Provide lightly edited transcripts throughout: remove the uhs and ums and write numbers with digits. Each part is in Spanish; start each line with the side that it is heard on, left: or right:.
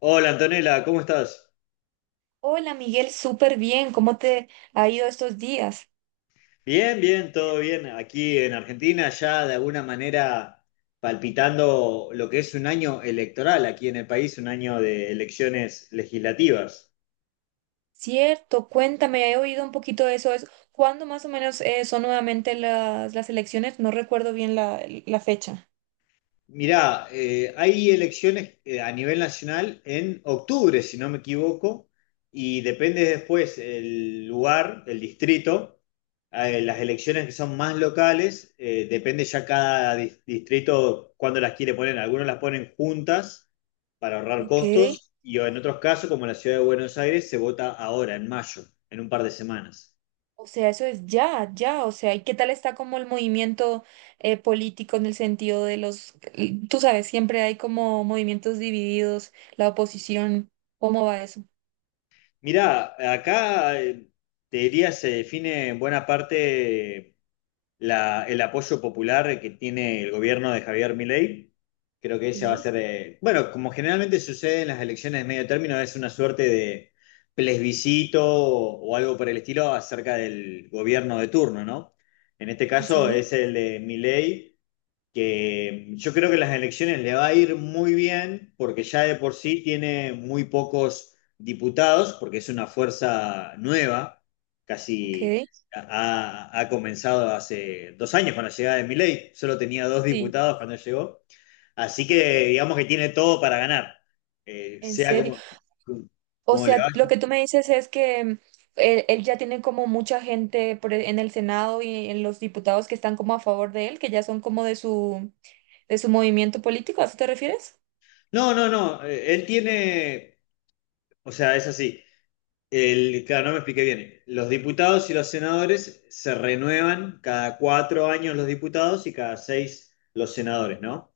left: Hola Antonella, ¿cómo estás?
right: Hola Miguel, súper bien. ¿Cómo te ha ido estos días?
left: Bien, bien, todo bien. Aquí en Argentina ya de alguna manera palpitando lo que es un año electoral aquí en el país, un año de elecciones legislativas.
right: Cierto, cuéntame, he oído un poquito de eso. ¿Cuándo más o menos son nuevamente las elecciones? No recuerdo bien la fecha.
left: Mirá, hay elecciones a nivel nacional en octubre, si no me equivoco, y depende después el lugar, el distrito. Las elecciones que son más locales, depende ya cada distrito cuándo las quiere poner. Algunos las ponen juntas para ahorrar
right: Ok,
left: costos, y en otros casos, como en la ciudad de Buenos Aires, se vota ahora, en mayo, en un par de semanas.
right: o sea, eso es ya, o sea, ¿y qué tal está como el movimiento político en el sentido de tú sabes, siempre hay como movimientos divididos, la oposición, ¿cómo va eso?
left: Mirá, acá, te diría se define en buena parte el apoyo popular que tiene el gobierno de Javier Milei. Creo que ella va a
right: Sí,
left: ser, bueno, como generalmente sucede en las elecciones de medio término, es una suerte de plebiscito o algo por el estilo acerca del gobierno de turno, ¿no? En este
right: sí,
left: caso
right: sí,
left: es el de Milei, que yo creo que las elecciones le va a ir muy bien, porque ya de por sí tiene muy pocos diputados, porque es una fuerza nueva,
right: ok,
left: casi ha comenzado hace 2 años con la llegada de Milei, solo tenía dos
right: sí,
left: diputados cuando llegó, así que digamos que tiene todo para ganar,
right: en
left: sea
right: serio.
left: como,
right: O
left: como le va.
right: sea, lo que tú me dices es que él ya tiene como mucha gente por en el Senado y en los diputados que están como a favor de él, que ya son como de su movimiento político, ¿a eso te refieres?
left: No, no, no, él tiene, o sea, es así. Claro, no me expliqué bien. Los diputados y los senadores se renuevan cada 4 años los diputados y cada seis los senadores, ¿no?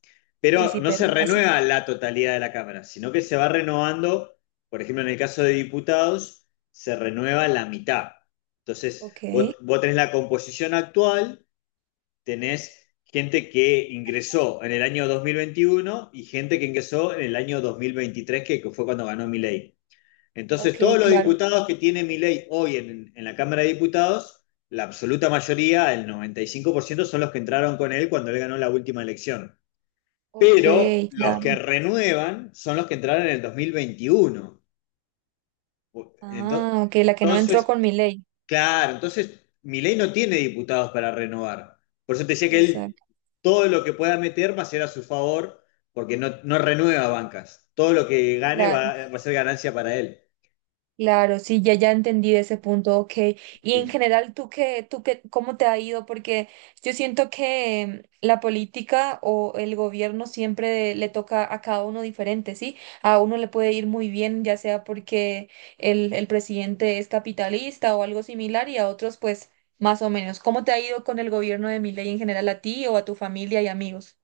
right: Sí,
left: Pero
right: sí,
left: no
right: pero
left: se
right: así.
left: renueva la totalidad de la Cámara, sino que se va renovando, por ejemplo, en el caso de diputados, se renueva la mitad. Entonces,
right: Ok,
left: vos tenés la composición actual, tenés gente que ingresó en el año 2021 y gente que ingresó en el año 2023, que fue cuando ganó mi ley.
right: ok,
left: Entonces, todos los
right: claro.
left: diputados que tiene mi hoy en la Cámara de Diputados, la absoluta mayoría, el 95%, son los que entraron con él cuando él ganó la última elección.
right: Ok,
left: Pero los
right: claro.
left: que renuevan son los que entraron en el 2021. Entonces,
right: Ah, ok, la que no entró
left: entonces,
right: con mi ley.
left: claro, entonces mi no tiene diputados para renovar. Por eso te decía que él
right: Exacto,
left: todo lo que pueda meter va a ser a su favor, porque no renueva bancas. Todo lo que gane
right: claro.
left: va a ser ganancia para él.
right: Claro, sí, ya entendí ese punto, ok. Y en
left: Sí.
right: general, tú qué, ¿cómo te ha ido? Porque yo siento que la política o el gobierno siempre le toca a cada uno diferente, ¿sí? A uno le puede ir muy bien, ya sea porque el presidente es capitalista o algo similar, y a otros, pues, más o menos. ¿Cómo te ha ido con el gobierno de Milei en general a ti o a tu familia y amigos?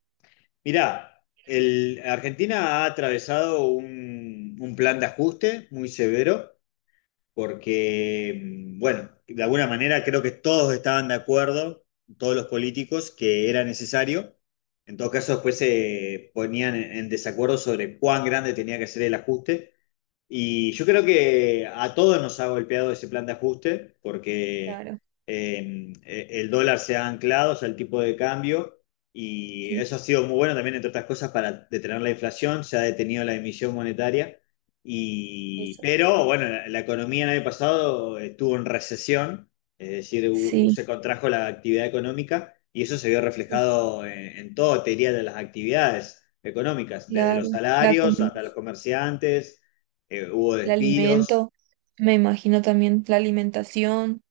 left: Mirá, Argentina ha atravesado un plan de ajuste muy severo porque, bueno, de alguna manera creo que todos estaban de acuerdo, todos los políticos, que era necesario. En todo caso, después se ponían en desacuerdo sobre cuán grande tenía que ser el ajuste. Y yo creo que a todos nos ha golpeado ese plan de ajuste, porque
right: Claro,
left: el dólar se ha anclado, o sea, el tipo de cambio, y
right: sí,
left: eso ha sido muy bueno también, entre otras cosas, para detener la inflación, se ha detenido la emisión monetaria, y,
right: eso.
left: pero bueno, la economía el año pasado estuvo en recesión, es decir,
right: Sí,
left: se contrajo la actividad económica, y eso se vio
right: sí, sí,
left: reflejado en todo, te diría, de las actividades económicas, desde los
right: claro, la
left: salarios
right: comida.
left: hasta los comerciantes. Hubo
right: El
left: despidos.
right: alimento, me imagino también la alimentación,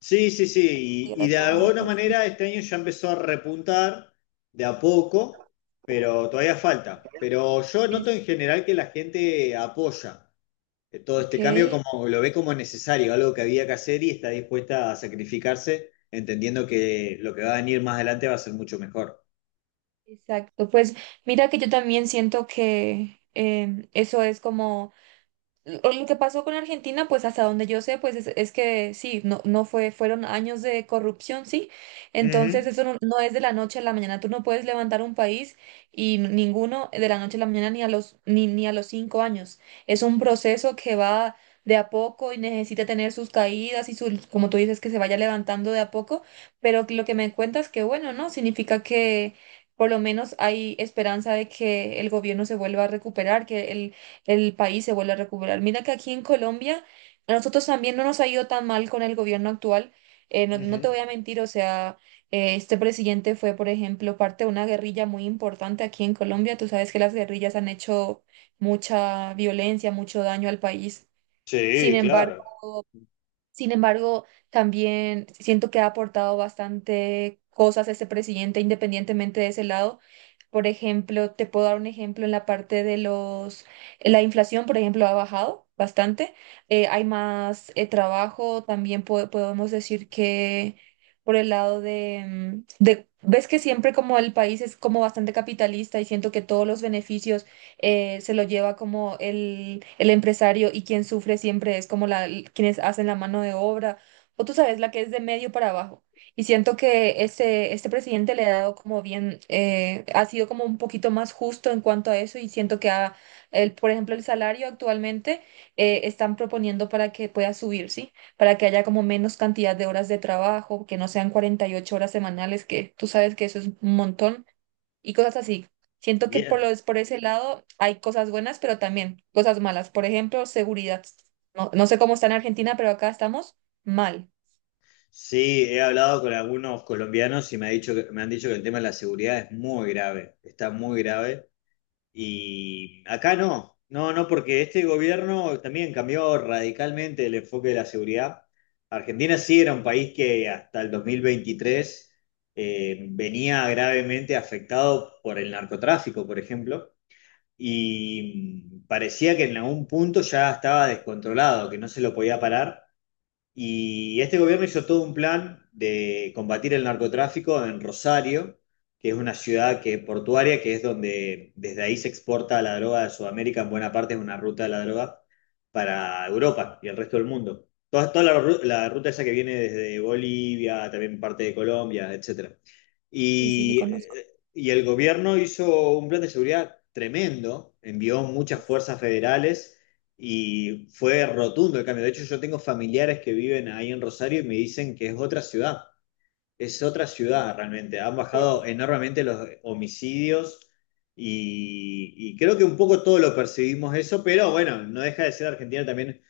left: Sí, sí,
right: la
left: sí,
right: cantidad
left: y
right: de
left: de alguna
right: trabajos, ¿no?
left: manera este año ya empezó a repuntar de a poco, pero todavía falta. Pero yo noto
right: Es,
left: en general que la gente apoya todo
right: ok,
left: este cambio, como lo ve como necesario, algo que había que hacer y está dispuesta a sacrificarse, entendiendo que lo que va a venir más adelante va a ser mucho mejor.
right: exacto. Pues mira que yo también siento que eso es como lo que pasó con Argentina, pues hasta donde yo sé, pues es que sí, no fue, fueron años de corrupción, sí. Entonces
left: Ujú,
right: eso no es de la noche a la mañana. Tú no puedes levantar un país y ninguno de la noche a la mañana ni a los, ni, ni a los 5 años. Es un proceso que va de a poco y necesita tener sus caídas y sus, como tú dices, que se vaya levantando de a poco. Pero lo que me cuentas, que bueno, ¿no? Significa que por lo menos hay esperanza de que el gobierno se vuelva a recuperar, que el país se vuelve a recuperar. Mira que aquí en Colombia a nosotros también no nos ha ido tan mal con el gobierno actual. No, no te
left: ujú.
right: voy a mentir, o sea, este presidente fue, por ejemplo, parte de una guerrilla muy importante aquí en Colombia. Tú sabes que las guerrillas han hecho mucha violencia, mucho daño al país. Sin
left: Sí,
right: embargo,
left: claro.
right: sin embargo, también siento que ha aportado bastante cosas ese presidente, independientemente de ese lado. Por ejemplo, te puedo dar un ejemplo en la parte de la inflación, por ejemplo, ha bajado bastante. Hay más trabajo. También podemos decir que por el lado de, de, ves que siempre como el país es como bastante capitalista y siento que todos los beneficios se lo lleva como el empresario y quien sufre siempre es como quienes hacen la mano de obra, o tú sabes, la que es de medio para abajo. Y siento que este presidente le ha dado como bien, ha sido como un poquito más justo en cuanto a eso y siento que por ejemplo, el salario actualmente están proponiendo para que pueda subir, ¿sí? Para que haya como menos cantidad de horas de trabajo, que no sean 48 horas semanales, que tú sabes que eso es un montón y cosas así. Siento que por
left: Bien.
right: por ese lado hay cosas buenas, pero también cosas malas. Por ejemplo, seguridad. No, no sé cómo está en Argentina, pero acá estamos mal.
left: Sí, he hablado con algunos colombianos y me ha dicho me han dicho que el tema de la seguridad es muy grave, está muy grave. Y acá no, no, no, porque este gobierno también cambió radicalmente el enfoque de la seguridad. Argentina sí era un país que hasta el 2023 venía gravemente afectado por el narcotráfico, por ejemplo, y parecía que en algún punto ya estaba descontrolado, que no se lo podía parar. Y este gobierno hizo todo un plan de combatir el narcotráfico en Rosario, que es una ciudad que, portuaria, que es donde desde ahí se exporta la droga de Sudamérica, en buena parte es una ruta de la droga para Europa y el resto del mundo. Toda, toda la ruta esa que viene desde Bolivia, también parte de Colombia, etcétera.
right: Sí, sí, sí,
left: Y,
right: conozco.
left: eh, y el gobierno hizo un plan de seguridad tremendo, envió muchas
right: Uf,
left: fuerzas federales y fue rotundo el cambio. De hecho, yo tengo familiares que viven ahí en Rosario y me dicen que es otra ciudad es otra
right: uf,
left: ciudad realmente. Han
right: qué
left: bajado
right: bueno.
left: enormemente los homicidios, y creo que un poco todo lo percibimos eso, pero bueno, no deja de ser Argentina también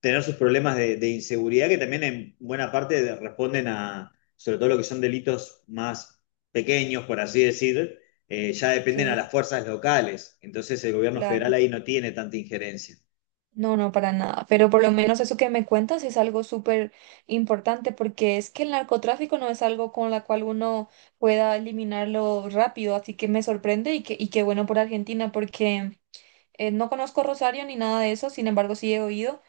left: tener sus problemas de inseguridad, que también en buena parte responden a, sobre todo lo que son delitos más pequeños, por así decir. Ya
right: Ok,
left: dependen a las fuerzas locales. Entonces el gobierno federal
right: claro.
left: ahí no tiene tanta injerencia.
right: No, no, para nada. Pero por lo menos eso que me cuentas es algo súper importante porque es que el narcotráfico no es algo con la cual uno pueda eliminarlo rápido. Así que me sorprende y qué bueno por Argentina porque no conozco Rosario ni nada de eso. Sin embargo, sí he oído.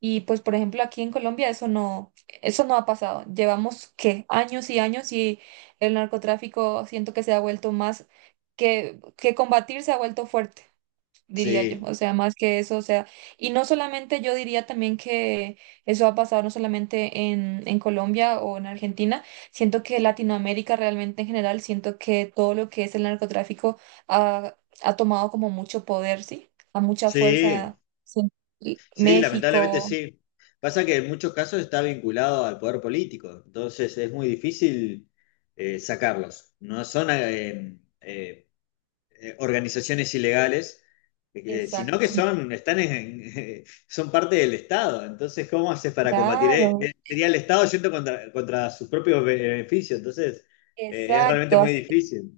right: Y pues, por ejemplo, aquí en Colombia eso no ha pasado. Llevamos ¿qué? Años y años y el narcotráfico siento que se ha vuelto más que combatir se ha vuelto fuerte, diría yo.
left: Sí,
right: O sea, más que eso, o sea, y no solamente yo diría también que eso ha pasado no solamente en Colombia o en Argentina, siento que Latinoamérica realmente en general, siento que todo lo que es el narcotráfico ha, ha tomado como mucho poder, ¿sí? A mucha
left: sí.
right: fuerza. Sí,
left: Sí, lamentablemente
right: México.
left: sí. Pasa que en muchos casos está vinculado al poder político, entonces es muy difícil sacarlos. No son organizaciones ilegales, sino que
right: Exacto,
left: son, son parte del Estado. Entonces, ¿cómo haces para combatir?
right: claro,
left: Sería el Estado yendo contra sus propios beneficios. Entonces, es realmente
right: exacto.
left: muy difícil.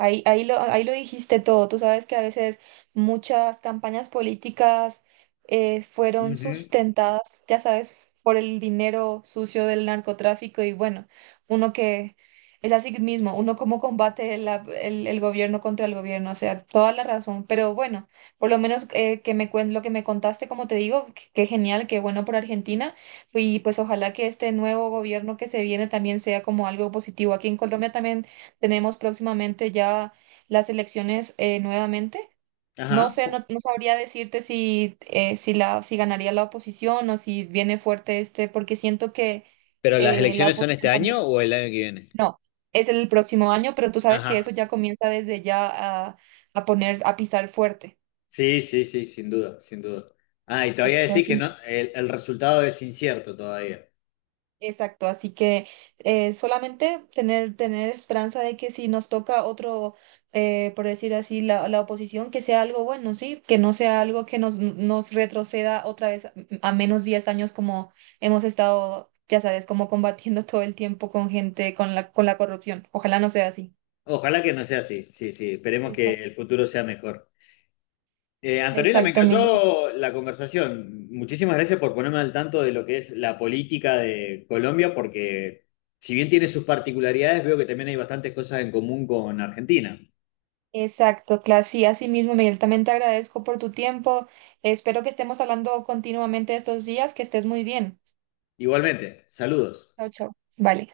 right: Ahí lo dijiste todo. Tú sabes que a veces muchas campañas políticas fueron
left: Ujú.
right: sustentadas, ya sabes, por el dinero sucio del narcotráfico y bueno, uno que es así mismo, uno cómo combate el gobierno contra el gobierno, o sea, toda la razón. Pero bueno, por lo menos que me lo que me contaste, como te digo, qué genial, qué bueno por Argentina y pues ojalá que este nuevo gobierno que se viene también sea como algo positivo. Aquí en Colombia también. Tenemos próximamente ya las elecciones nuevamente. No
left: Ajá.
right: sé, no sabría decirte si ganaría la oposición o si viene fuerte este, porque siento que
left: ¿Pero las
right: la
left: elecciones son este
right: oposición
left: año
right: también.
left: o el año que viene?
right: No, es el próximo año, pero tú sabes que
left: Ajá.
right: eso ya comienza desde ya a, a a pisar fuerte.
left: Sí, sí, sí, sin duda, sin duda. Ah, y te voy a
right: Exacto,
left: decir que no,
right: así.
left: el resultado es incierto todavía.
right: Exacto, así que solamente tener esperanza de que si nos toca otro, por decir así, la oposición, que sea algo bueno, ¿sí? Que no sea algo que nos retroceda otra vez a menos 10 años como hemos estado, ya sabes, como combatiendo todo el tiempo con gente, con con la corrupción. Ojalá no sea así.
left: Ojalá que no sea así, sí, sí, esperemos que
right: Exacto.
left: el futuro sea mejor. Antonella, me
right: Exacto, Miguel.
left: encantó la conversación. Muchísimas gracias por ponerme al tanto de lo que es la política de Colombia, porque si bien tiene sus particularidades, veo que también hay bastantes cosas en común con Argentina.
right: Exacto, Clas. Sí, así mismo, Miguel. También te agradezco por tu tiempo. Espero que estemos hablando continuamente estos días. Que estés muy bien.
left: Igualmente, saludos.
right: Chao, chao. Vale.